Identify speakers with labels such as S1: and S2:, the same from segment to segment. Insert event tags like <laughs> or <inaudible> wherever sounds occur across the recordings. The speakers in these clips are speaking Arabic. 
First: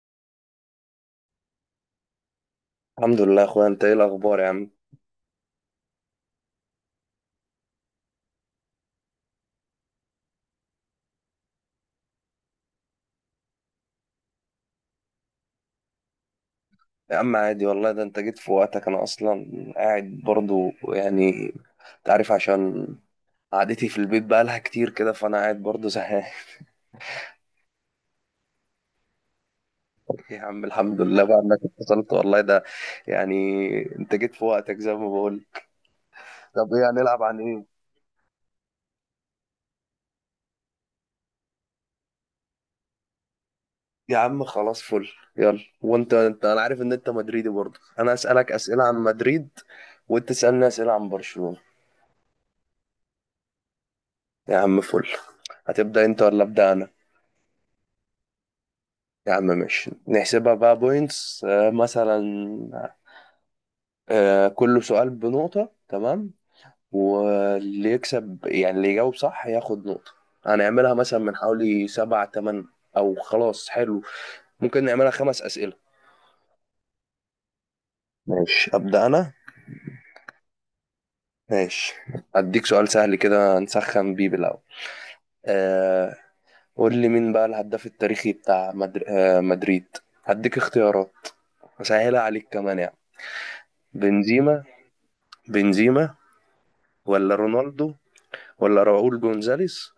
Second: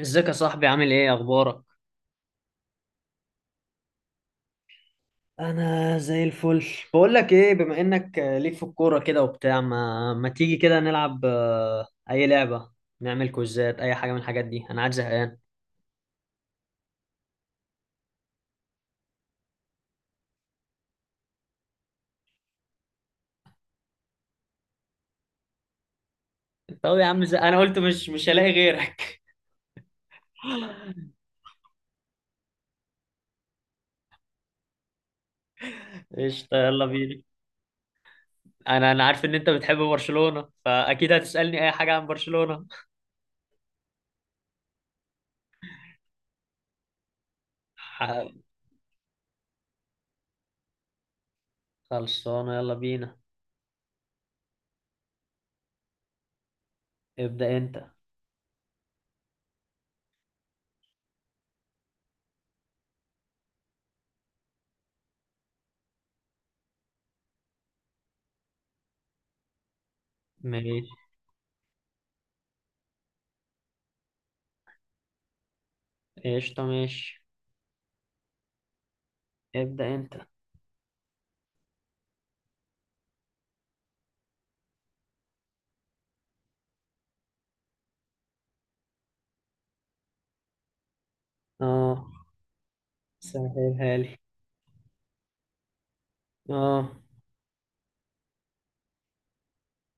S1: ازيك يا صاحبي؟ عامل ايه، اخبارك؟
S2: الحمد لله يا اخويا، انت ايه الاخبار يا عم؟
S1: انا زي الفل. بقول لك ايه، بما انك ليك في الكوره كده وبتاع، ما تيجي كده نلعب اي لعبه، نعمل كوزات اي حاجه من الحاجات دي، انا قاعد زهقان.
S2: يا عم عادي والله، ده انت جيت في وقتك. انا اصلا قاعد برضو، انت عارف، عشان قعدتي في البيت بقالها كتير كده، فانا قاعد برضو زهقان.
S1: طب يا عم انا قلت مش هلاقي غيرك.
S2: <laughs> يا عم الحمد
S1: <laughs>
S2: لله بقى انك اتصلت والله، ده يعني انت جيت في وقتك زي ما بقول.
S1: قشطه،
S2: طب
S1: يلا
S2: ايه
S1: بينا.
S2: هنلعب؟ عن ايه؟
S1: انا عارف ان انت بتحب برشلونه، فاكيد هتسالني اي حاجه عن برشلونه.
S2: يا عم خلاص، فل. يلا، وانت انا عارف ان انت مدريدي برضو، انا
S1: ح-
S2: اسالك اسئله عن مدريد، وانت تسالني اسئله عن برشلونة.
S1: خلصانه، يلا بينا.
S2: يا عم فل. هتبدا انت ولا ابدا انا؟
S1: ابدا انت.
S2: يا عم ماشي، نحسبها بقى بوينتس مثلا. كل سؤال بنقطة، تمام؟ واللي يكسب، يعني اللي يجاوب صح، ياخد نقطة.
S1: ماشي،
S2: هنعملها مثلا من حوالي سبعة تمن، أو خلاص حلو، ممكن نعملها خمس أسئلة.
S1: قشطه، ماشي.
S2: ماشي، أبدأ أنا.
S1: ابدا انت.
S2: ماشي، أديك سؤال سهل كده نسخن بيه بالأول. آه قول لي مين بقى الهداف التاريخي بتاع مدريد؟ هديك اختيارات
S1: اه،
S2: أسهلها عليك كمان يعني.
S1: سهلها لي.
S2: بنزيما، بنزيما
S1: اه،
S2: ولا رونالدو، ولا راؤول جونزاليس،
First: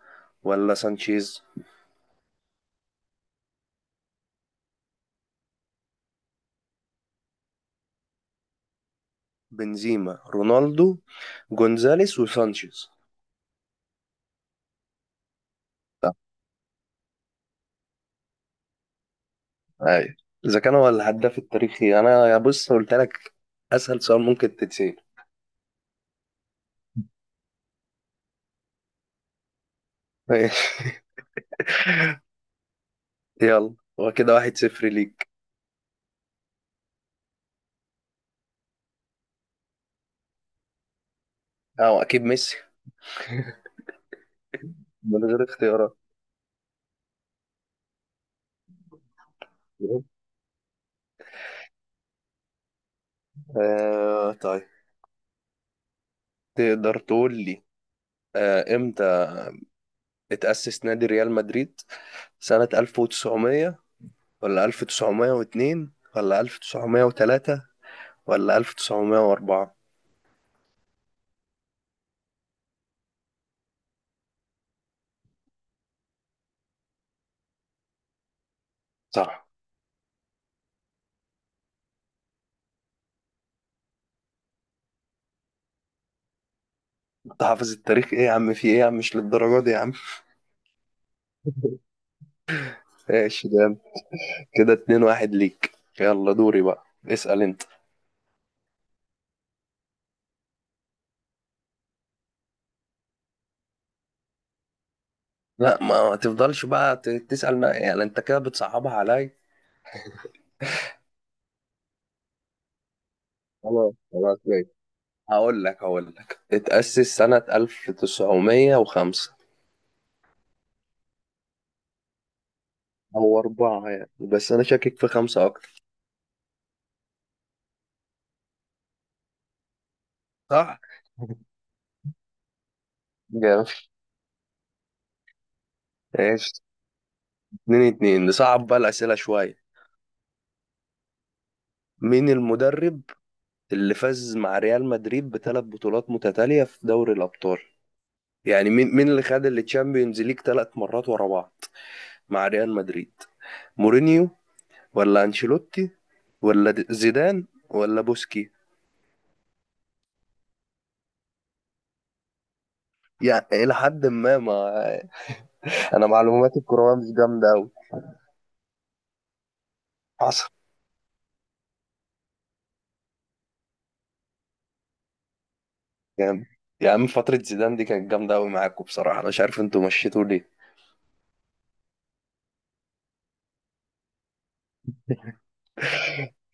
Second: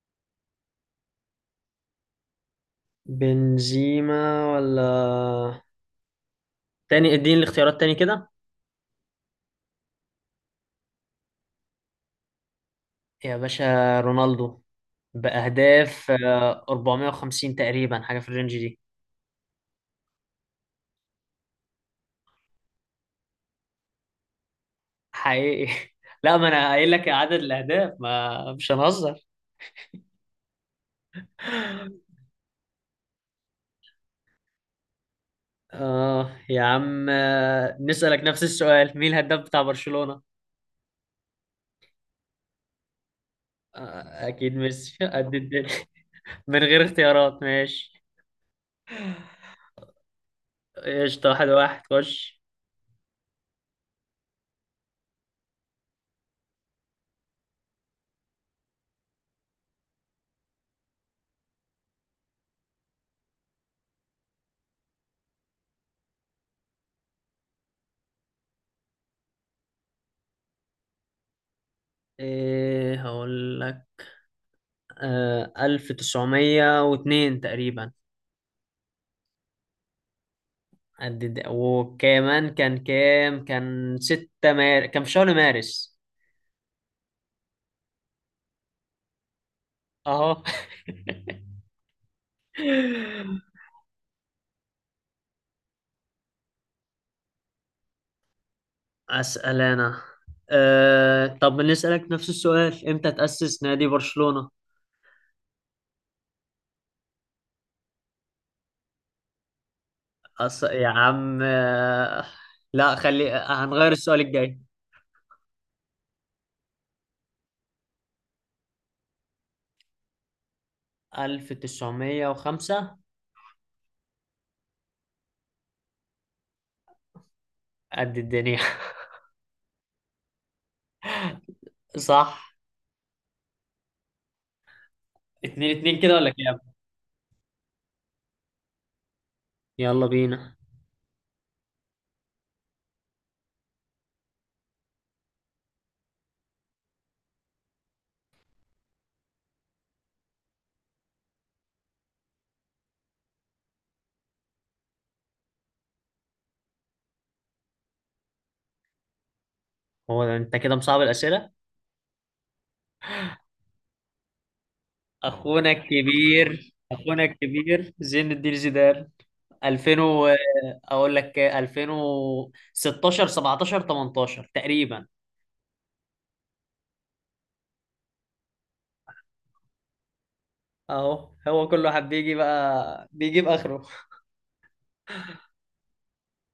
S2: ولا سانشيز؟
S1: بنزيما ولا تاني، اديني الاختيارات تاني كده.
S2: بنزيما، رونالدو، جونزاليس، وسانشيز.
S1: يا باشا، رونالدو، بأهداف
S2: صح،
S1: 450 تقريبا، حاجة في الرينج دي.
S2: ايوه. اذا كان هو الهداف التاريخي، انا يا بص قلت لك اسهل سؤال ممكن تتسال.
S1: حقيقي. <laughs> لا، ما انا قايل لك عدد الأهداف، ما مش هنهزر.
S2: ماشي. <laughs> يلا، هو كده واحد صفر ليك.
S1: اه يا عم، نسألك نفس السؤال، مين الهداف بتاع برشلونة؟
S2: اه اكيد ميسي.
S1: اكيد ميسي، <laughs>
S2: من
S1: قد
S2: غير
S1: الدنيا.
S2: اختيارات.
S1: من غير اختيارات، ماشي. قشطة، 1-1، خش.
S2: آه طيب، تقدر تقول لي، امتى اتأسس نادي ريال مدريد؟ سنة 1900 ولا 1902 ولا 1903 ولا 1904؟
S1: ايه هقول لك؟ 1902 تقريبا.
S2: صح.
S1: قد ده. وكمان كان في شهر مارس.
S2: انت حافظ التاريخ ايه يا عم، في ايه يا عم، مش للدرجة دي يا عم.
S1: أهو.
S2: <laughs> ماشي،
S1: <laughs>
S2: ده انت كده اتنين واحد ليك. يلا دوري بقى، اسأل انت.
S1: أسأل أنا. طب نسألك نفس السؤال، إمتى تأسس نادي برشلونة؟
S2: لا ما تفضلش بقى تسأل، ما يعني انت كده بتصعبها عليا.
S1: يا عم، لا خلي، هنغير
S2: خلاص
S1: السؤال
S2: خلاص
S1: الجاي.
S2: ماشي، هقول لك اتأسس سنة 1905.
S1: 1905.
S2: هو أربعة يعني، بس انا شاكك في خمسة اكتر.
S1: قد الدنيا.
S2: صح. <laughs>
S1: <laughs> صح.
S2: جامد.
S1: 2-2 كده ولا
S2: ايش؟
S1: كام؟
S2: اتنين اتنين، نصعب بقى الأسئلة شوية.
S1: يلا بينا.
S2: مين المدرب اللي فاز مع ريال مدريد بثلاث بطولات متتالية في دوري الأبطال؟ يعني مين اللي خد التشامبيونز ليج ثلاث مرات ورا بعض مع ريال مدريد؟ مورينيو، ولا أنشيلوتي، ولا زيدان، ولا بوسكي؟
S1: هو أنت كده مصعب الأسئلة؟
S2: يعني إلى حد ما.
S1: اخونا
S2: أنا معلوماتي
S1: الكبير،
S2: الكروية مش
S1: اخونا
S2: جامدة أوي.
S1: الكبير زين الدين زيدان. 2000 و...
S2: حصل.
S1: اقول لك 2016 17 18 تقريبا.
S2: يعني يا عم فترة زيدان دي كانت جامدة أوي معاكم بصراحة، أنا مش عارف أنتوا مشيتوا ليه.
S1: اهو، هو كل واحد بيجي بقى بيجيب اخره.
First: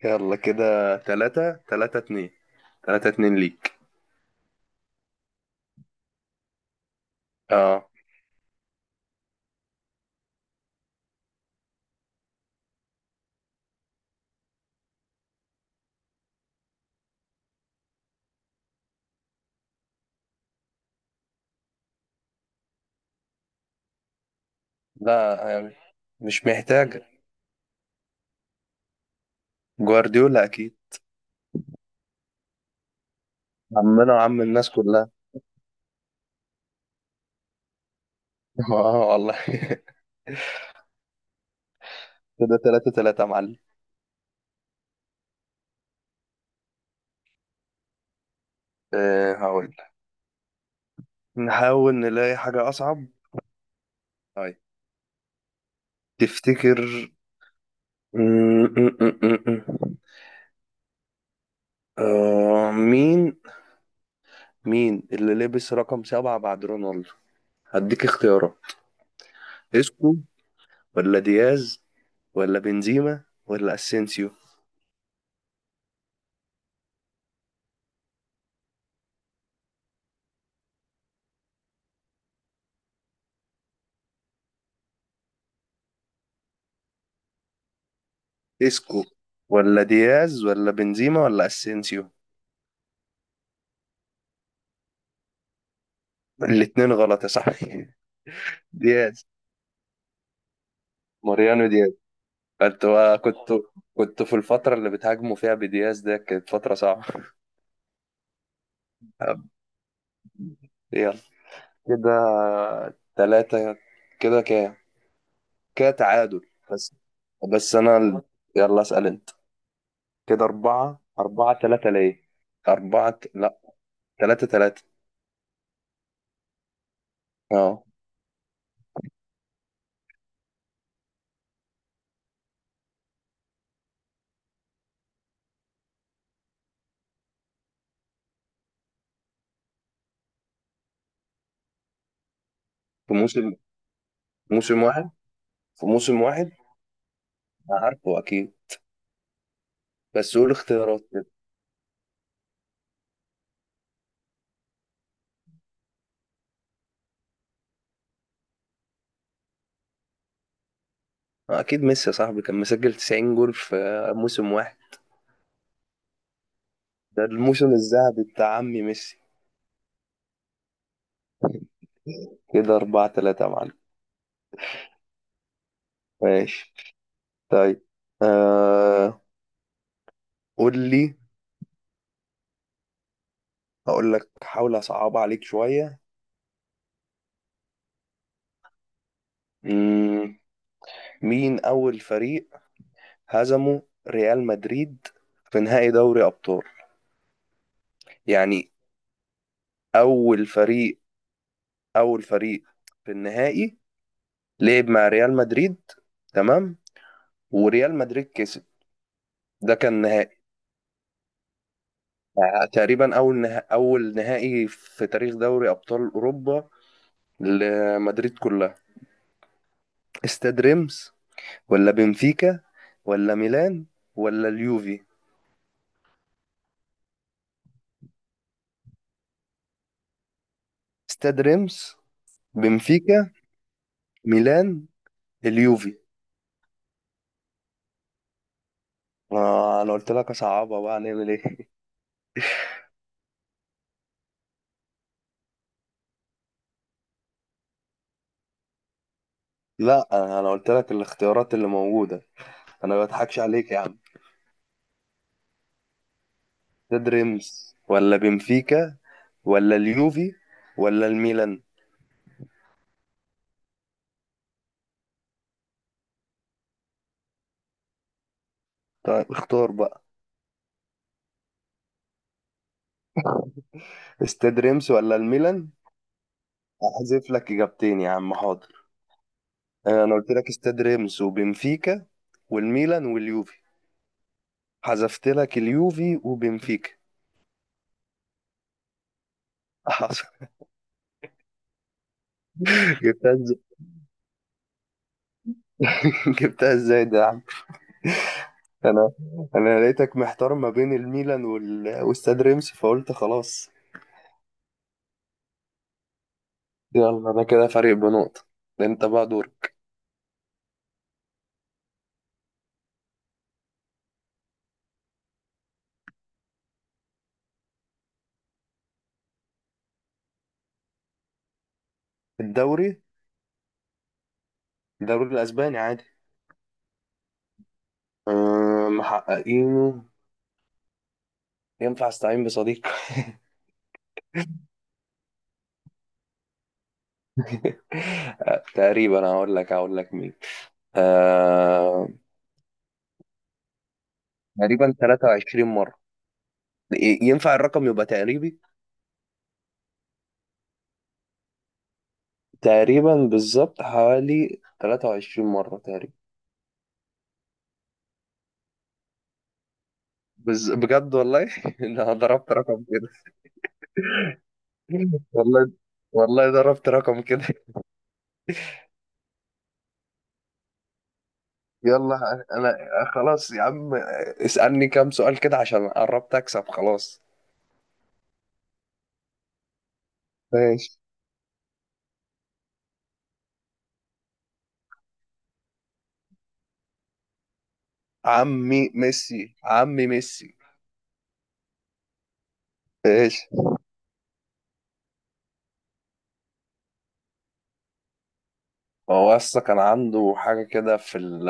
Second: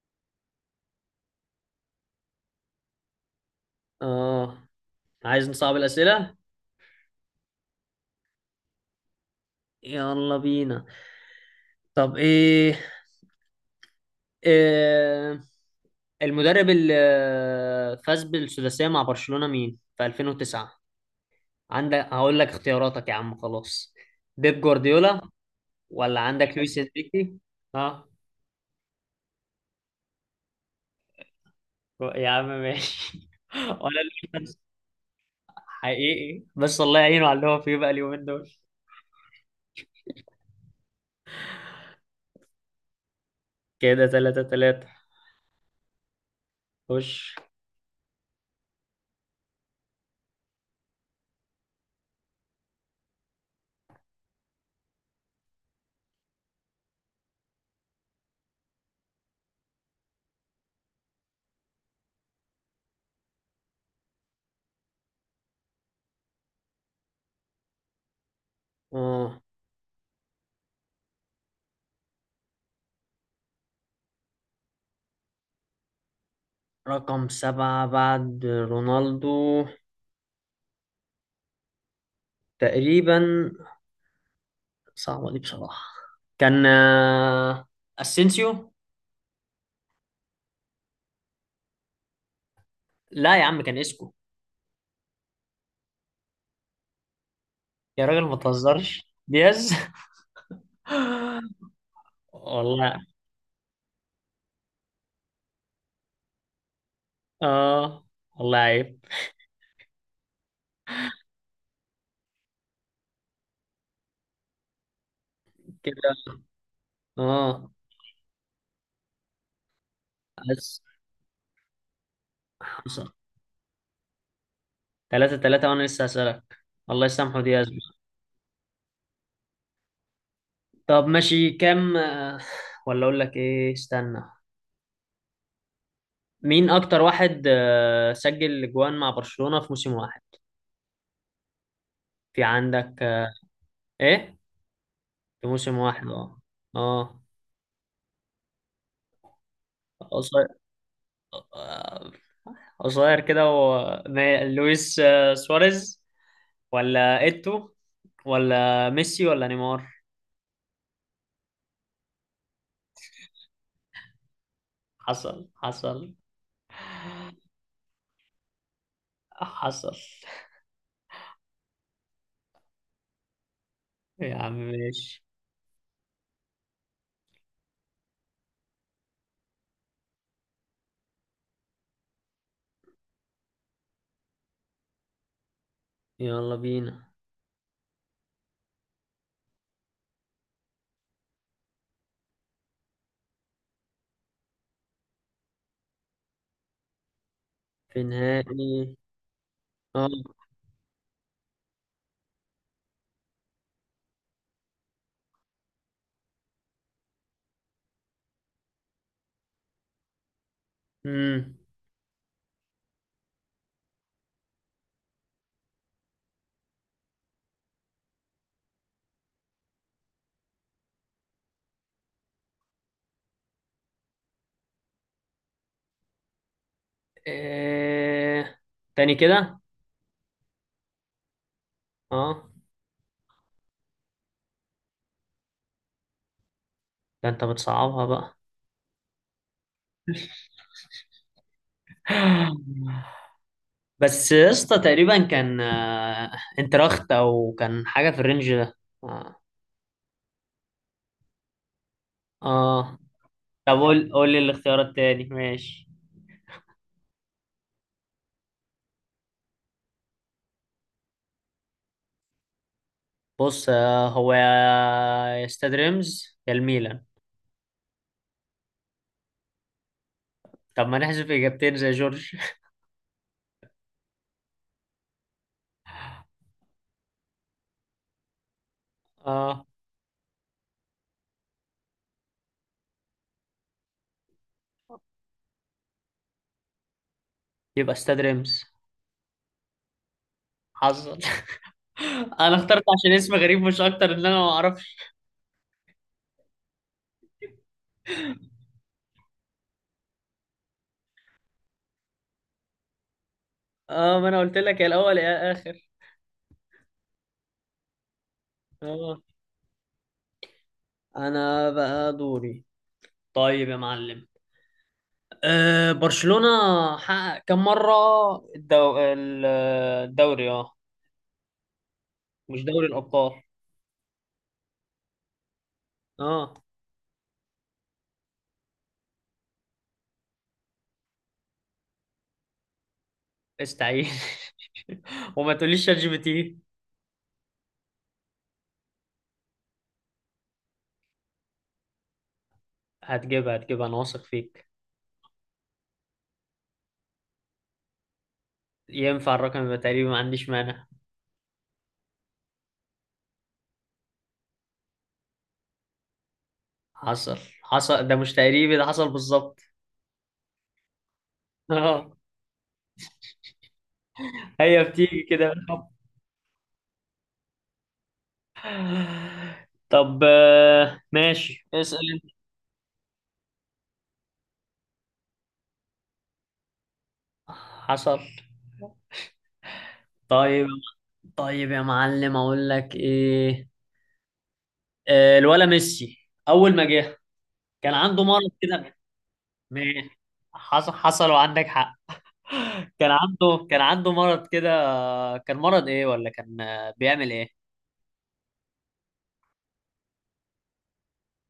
S2: يلا كده تلاتة اتنين، تلاتة اتنين ليك.
S1: اه، عايز نصعب الاسئله،
S2: اه.
S1: يلا بينا. طب إيه... المدرب اللي فاز بالسداسيه مع برشلونه، مين في 2009؟ عندك، هقول لك اختياراتك يا عم خلاص، بيب جوارديولا،
S2: لا يعني،
S1: ولا
S2: مش
S1: عندك لويس
S2: محتاجة.
S1: انريكي؟ اه
S2: جوارديولا أكيد،
S1: يا عم، ماشي، <laughs> ولا
S2: عمنا وعم
S1: لويس.
S2: الناس كلها.
S1: حقيقي، بس الله يعينه على اللي هو فيه بقى اليومين دول.
S2: <laughs> اه والله. <laughs> كده تلاتة تلاتة يا معلم.
S1: كده 3-3، خش.
S2: أه هقول لك. نحاول نلاقي حاجة أصعب. طيب، تفتكر، م- م- م- م- م. آه، مين اللي لبس رقم سبعة بعد رونالدو؟ هديك اختيارات.
S1: اه،
S2: اسكو، ولا دياز، ولا بنزيما، ولا اسينسيو؟
S1: رقم سبعة بعد رونالدو، تقريبا، صعبة دي بصراحة. كان اسينسيو.
S2: اسكو، ولا دياز، ولا بنزيما، ولا اسينسيو.
S1: لا يا عم، كان اسكو.
S2: الاتنين غلط يا صاحبي.
S1: يا راجل ما
S2: <laughs>
S1: تهزرش.
S2: دياز.
S1: دياز.
S2: ماريانو.
S1: <laughs>
S2: كنت
S1: والله.
S2: كنت كنت في الفترة اللي بتهاجموا فيها بدياز ده، كانت فترة صعبة.
S1: اه، والله عيب.
S2: يلا كده تلاتة، كده كام؟ كده
S1: كده.
S2: تعادل. بس.
S1: اه،
S2: بس أنا ال... يلا اسأل أنت. كده أربعة تلاتة ليه،
S1: بس.
S2: أربعة ت- لا تلاتة تلاتة.
S1: 3-3 وأنا لسه هسألك. الله يسامحه دياز.
S2: أه.
S1: طب ماشي، كام ولا أقول لك إيه، استنى، مين أكتر واحد سجل أجوان مع برشلونة في موسم واحد؟ في عندك
S2: في موسم،
S1: إيه؟
S2: موسم واحد.
S1: في موسم
S2: في
S1: واحد.
S2: موسم
S1: أه.
S2: واحد.
S1: أه.
S2: أنا عارفه أكيد، بس
S1: قصير.
S2: قول اختيارات كده.
S1: آه، قصير كده لويس سواريز، ولا إيتو، ولا ميسي، ولا نيمار؟
S2: آه، أكيد ميسي يا صاحبي، كان مسجل 90 جول في موسم واحد.
S1: حصل، حصل،
S2: ده الموسم الذهبي بتاع عمي ميسي.
S1: حصل.
S2: كده أربعة تلاتة يا معلم.
S1: يا عم ماشي،
S2: ماشي. طيب، آه، قول لي، هقول لك، حاول اصعب عليك شوية.
S1: يلا بينا.
S2: مم، مين اول فريق هزمه ريال مدريد في نهائي دوري ابطال؟
S1: في
S2: يعني
S1: نهائي. اه.
S2: اول فريق، اول فريق في النهائي لعب مع ريال مدريد، تمام، وريال مدريد كسب. ده كان نهائي،
S1: امم
S2: آه، تقريبا اول نهائي في تاريخ دوري ابطال اوروبا لمدريد كلها. استاد ريمس، ولا بنفيكا، ولا ميلان، ولا اليوفي؟
S1: إيه... تاني كده.
S2: استاد ريمس،
S1: اه،
S2: بنفيكا، ميلان، اليوفي.
S1: ده انت بتصعبها بقى.
S2: آه انا قلت لك اصعبها بقى، هنعمل ايه؟
S1: <gasps> <sighs> بس يا اسطى، تقريبا كان انتراخت او كان حاجه في الرينج ده. اه.
S2: <laughs> لا أنا قلت لك الاختيارات اللي موجوده، انا
S1: آه.
S2: ما بضحكش عليك
S1: طب
S2: يا عم.
S1: قول لي الاختيار التاني، ماشي.
S2: استاد ريمس، ولا بنفيكا، ولا اليوفي، ولا الميلان؟
S1: بص، هو يا، يا استاد ريمز يا الميلان.
S2: طيب اختار بقى.
S1: طب ما نحذف اجابتين زي جورج.
S2: استاد ريمس ولا الميلان؟ احذف لك اجابتين يا عم حاضر.
S1: <laughs> اه.
S2: آه، انا قلت لك استاد ريمس وبنفيكا والميلان واليوفي. حذفت لك اليوفي وبنفيكا.
S1: يبقى استاد ريمز.
S2: <laughs> حصل.
S1: حصل. <laughs> انا اخترت عشان اسم
S2: جبتها.
S1: غريب مش اكتر، ان انا ما اعرفش.
S2: <laughs> جبتها ازاي ده يا عم؟ انا انا لقيتك محتار ما بين الميلان واستاد رمسي، فقلت خلاص.
S1: اه، ما انا قلت لك يا الاول يا اخر.
S2: يلا انا كده فارق بنقطة، ده انت
S1: اه،
S2: بقى دورك.
S1: انا بقى دوري. طيب يا معلم، برشلونة حقق كم مرة الدو... ال- الدوري؟ اه، مش دوري
S2: الدوري،
S1: الأبطال.
S2: الدوري الاسباني عادي.
S1: اه،
S2: أه محققينه. ينفع استعين بصديق؟
S1: استعين. <laughs> وما تقوليش شات جي بي تي.
S2: <laughs> آه، تقريبا، هقول لك مين. أه
S1: هتجيبها هتجيبها، انا واثق فيك.
S2: تقريبا 23 مرة. ينفع الرقم يبقى تقريبي؟
S1: ينفع الرقم يبقى تقريبي، ما عنديش مانع.
S2: تقريبا بالظبط حوالي 23 مرة تقريبا.
S1: حصل، حصل. ده مش تقريبي، ده حصل بالظبط.
S2: بجد والله،
S1: <laughs>
S2: <laughs>
S1: اه،
S2: انا ضربت رقم كده
S1: هي بتيجي كده
S2: والله،
S1: بالحب.
S2: والله ضربت رقم كده.
S1: طب ماشي، اسأل انت.
S2: يلا انا خلاص يا عم، اسألني كام سؤال كده عشان قربت اكسب خلاص.
S1: حصل، طيب.
S2: ماشي.
S1: طيب يا معلم، اقول لك ايه، الولا ميسي اول ما جه كان عنده مرض
S2: عمي
S1: كده.
S2: ميسي، عمي
S1: ما-
S2: ميسي.
S1: حصل، حصل، وعندك حق. كان
S2: ماشي.
S1: عنده كان عنده مرض كده. كان مرض ايه، ولا كان بيعمل ايه؟
S2: هو اصلا كان عنده حاجة كده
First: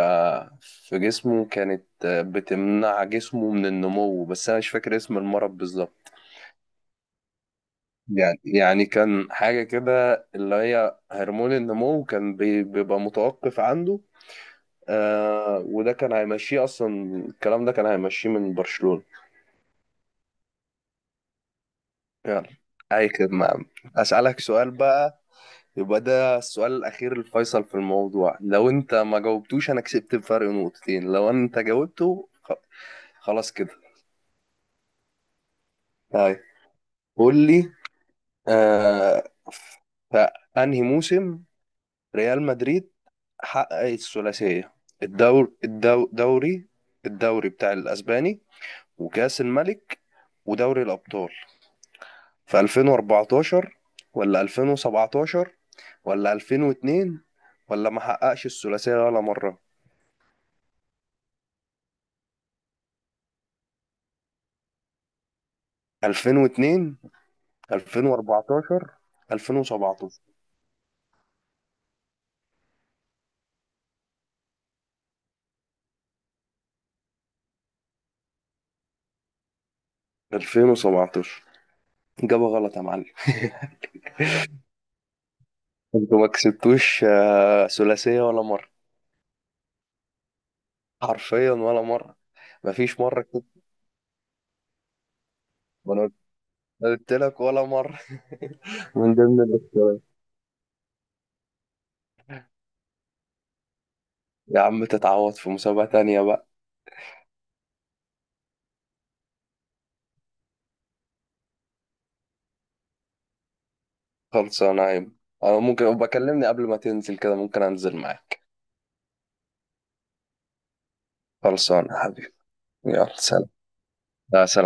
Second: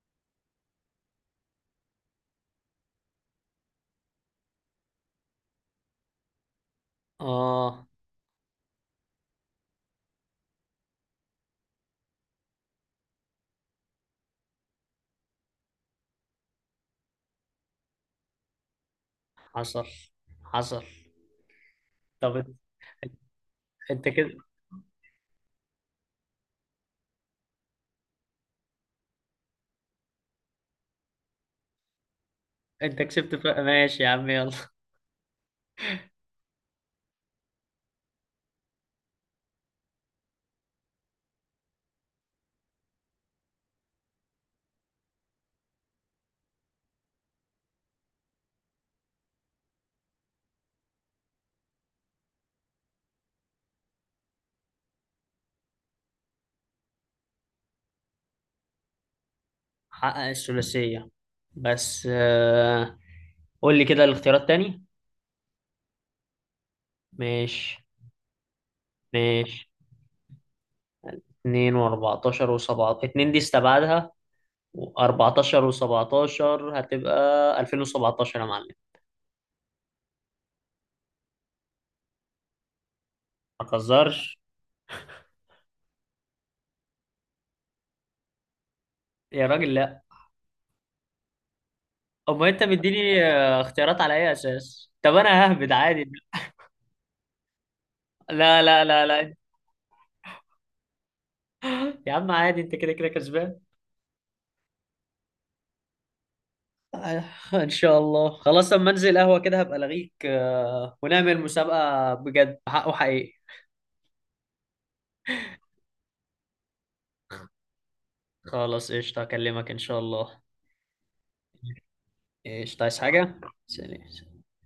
S2: في جسمه، كانت بتمنع جسمه من النمو، بس انا مش فاكر اسم المرض بالظبط.
S1: اه،
S2: يعني كان حاجة كده اللي هي هرمون النمو، كان بيبقى متوقف عنده. آه وده كان هيمشيه اصلا، الكلام ده كان هيمشيه من برشلونة.
S1: حصل، حصل. طب
S2: يلا،
S1: انت،
S2: اي خدمة يا عم.
S1: أنت كده،
S2: اسالك سؤال بقى، يبقى ده السؤال الاخير الفيصل في الموضوع. لو انت ما جاوبتوش انا كسبت بفرق نقطتين، لو انت
S1: انت كسبت
S2: خلاص كده.
S1: ماشي يا عم، يلا.
S2: طيب، قول لي، آه في انهي موسم ريال مدريد حقق الثلاثية، الدوري، الدوري بتاع الاسباني، وكاس الملك، ودوري الابطال؟ في 2014 ولا 2017 ولا 2002، ولا ما حققش الثلاثية ولا مرة؟
S1: حقق الثلاثية، بس قول لي كده الاختيارات تاني.
S2: 2002،
S1: ماشي،
S2: 2014،
S1: ماشي.
S2: 2017.
S1: 2 و14 و17، 2 دي استبعدها، و14 و17، هتبقى 2017 يا معلم.
S2: 2017. إجابة غلط يا معلم،
S1: ما تهزرش،
S2: انتوا ما كسبتوش آه، ثلاثية ولا مرة،
S1: يا راجل لا.
S2: حرفيا ولا مرة.
S1: امال انت
S2: مفيش مرة
S1: مديني
S2: كسبت،
S1: اختيارات على اي اساس؟ طب انا ههبد
S2: ما
S1: عادي.
S2: انا قلت لك ولا مرة.
S1: لا لا
S2: <laughs>
S1: لا
S2: من
S1: لا،
S2: ضمن الاختيارات.
S1: يا عم عادي، انت كده كده كسبان.
S2: يا عم تتعوض في مسابقة تانية بقى.
S1: آه، ان شاء الله، خلاص، لما انزل قهوة كده هبقى الغيك ونعمل مسابقة بجد حق وحقيقي.
S2: خلصانة يا عم. انا ممكن بكلمني قبل ما تنزل كده، ممكن انزل معاك.
S1: خلاص، قشطة، اكلمك ان شاء الله.
S2: خلصانة يا حبيبي،
S1: قشطة، عايز
S2: يلا
S1: حاجة؟
S2: سلام.
S1: سلام.
S2: لا سلام.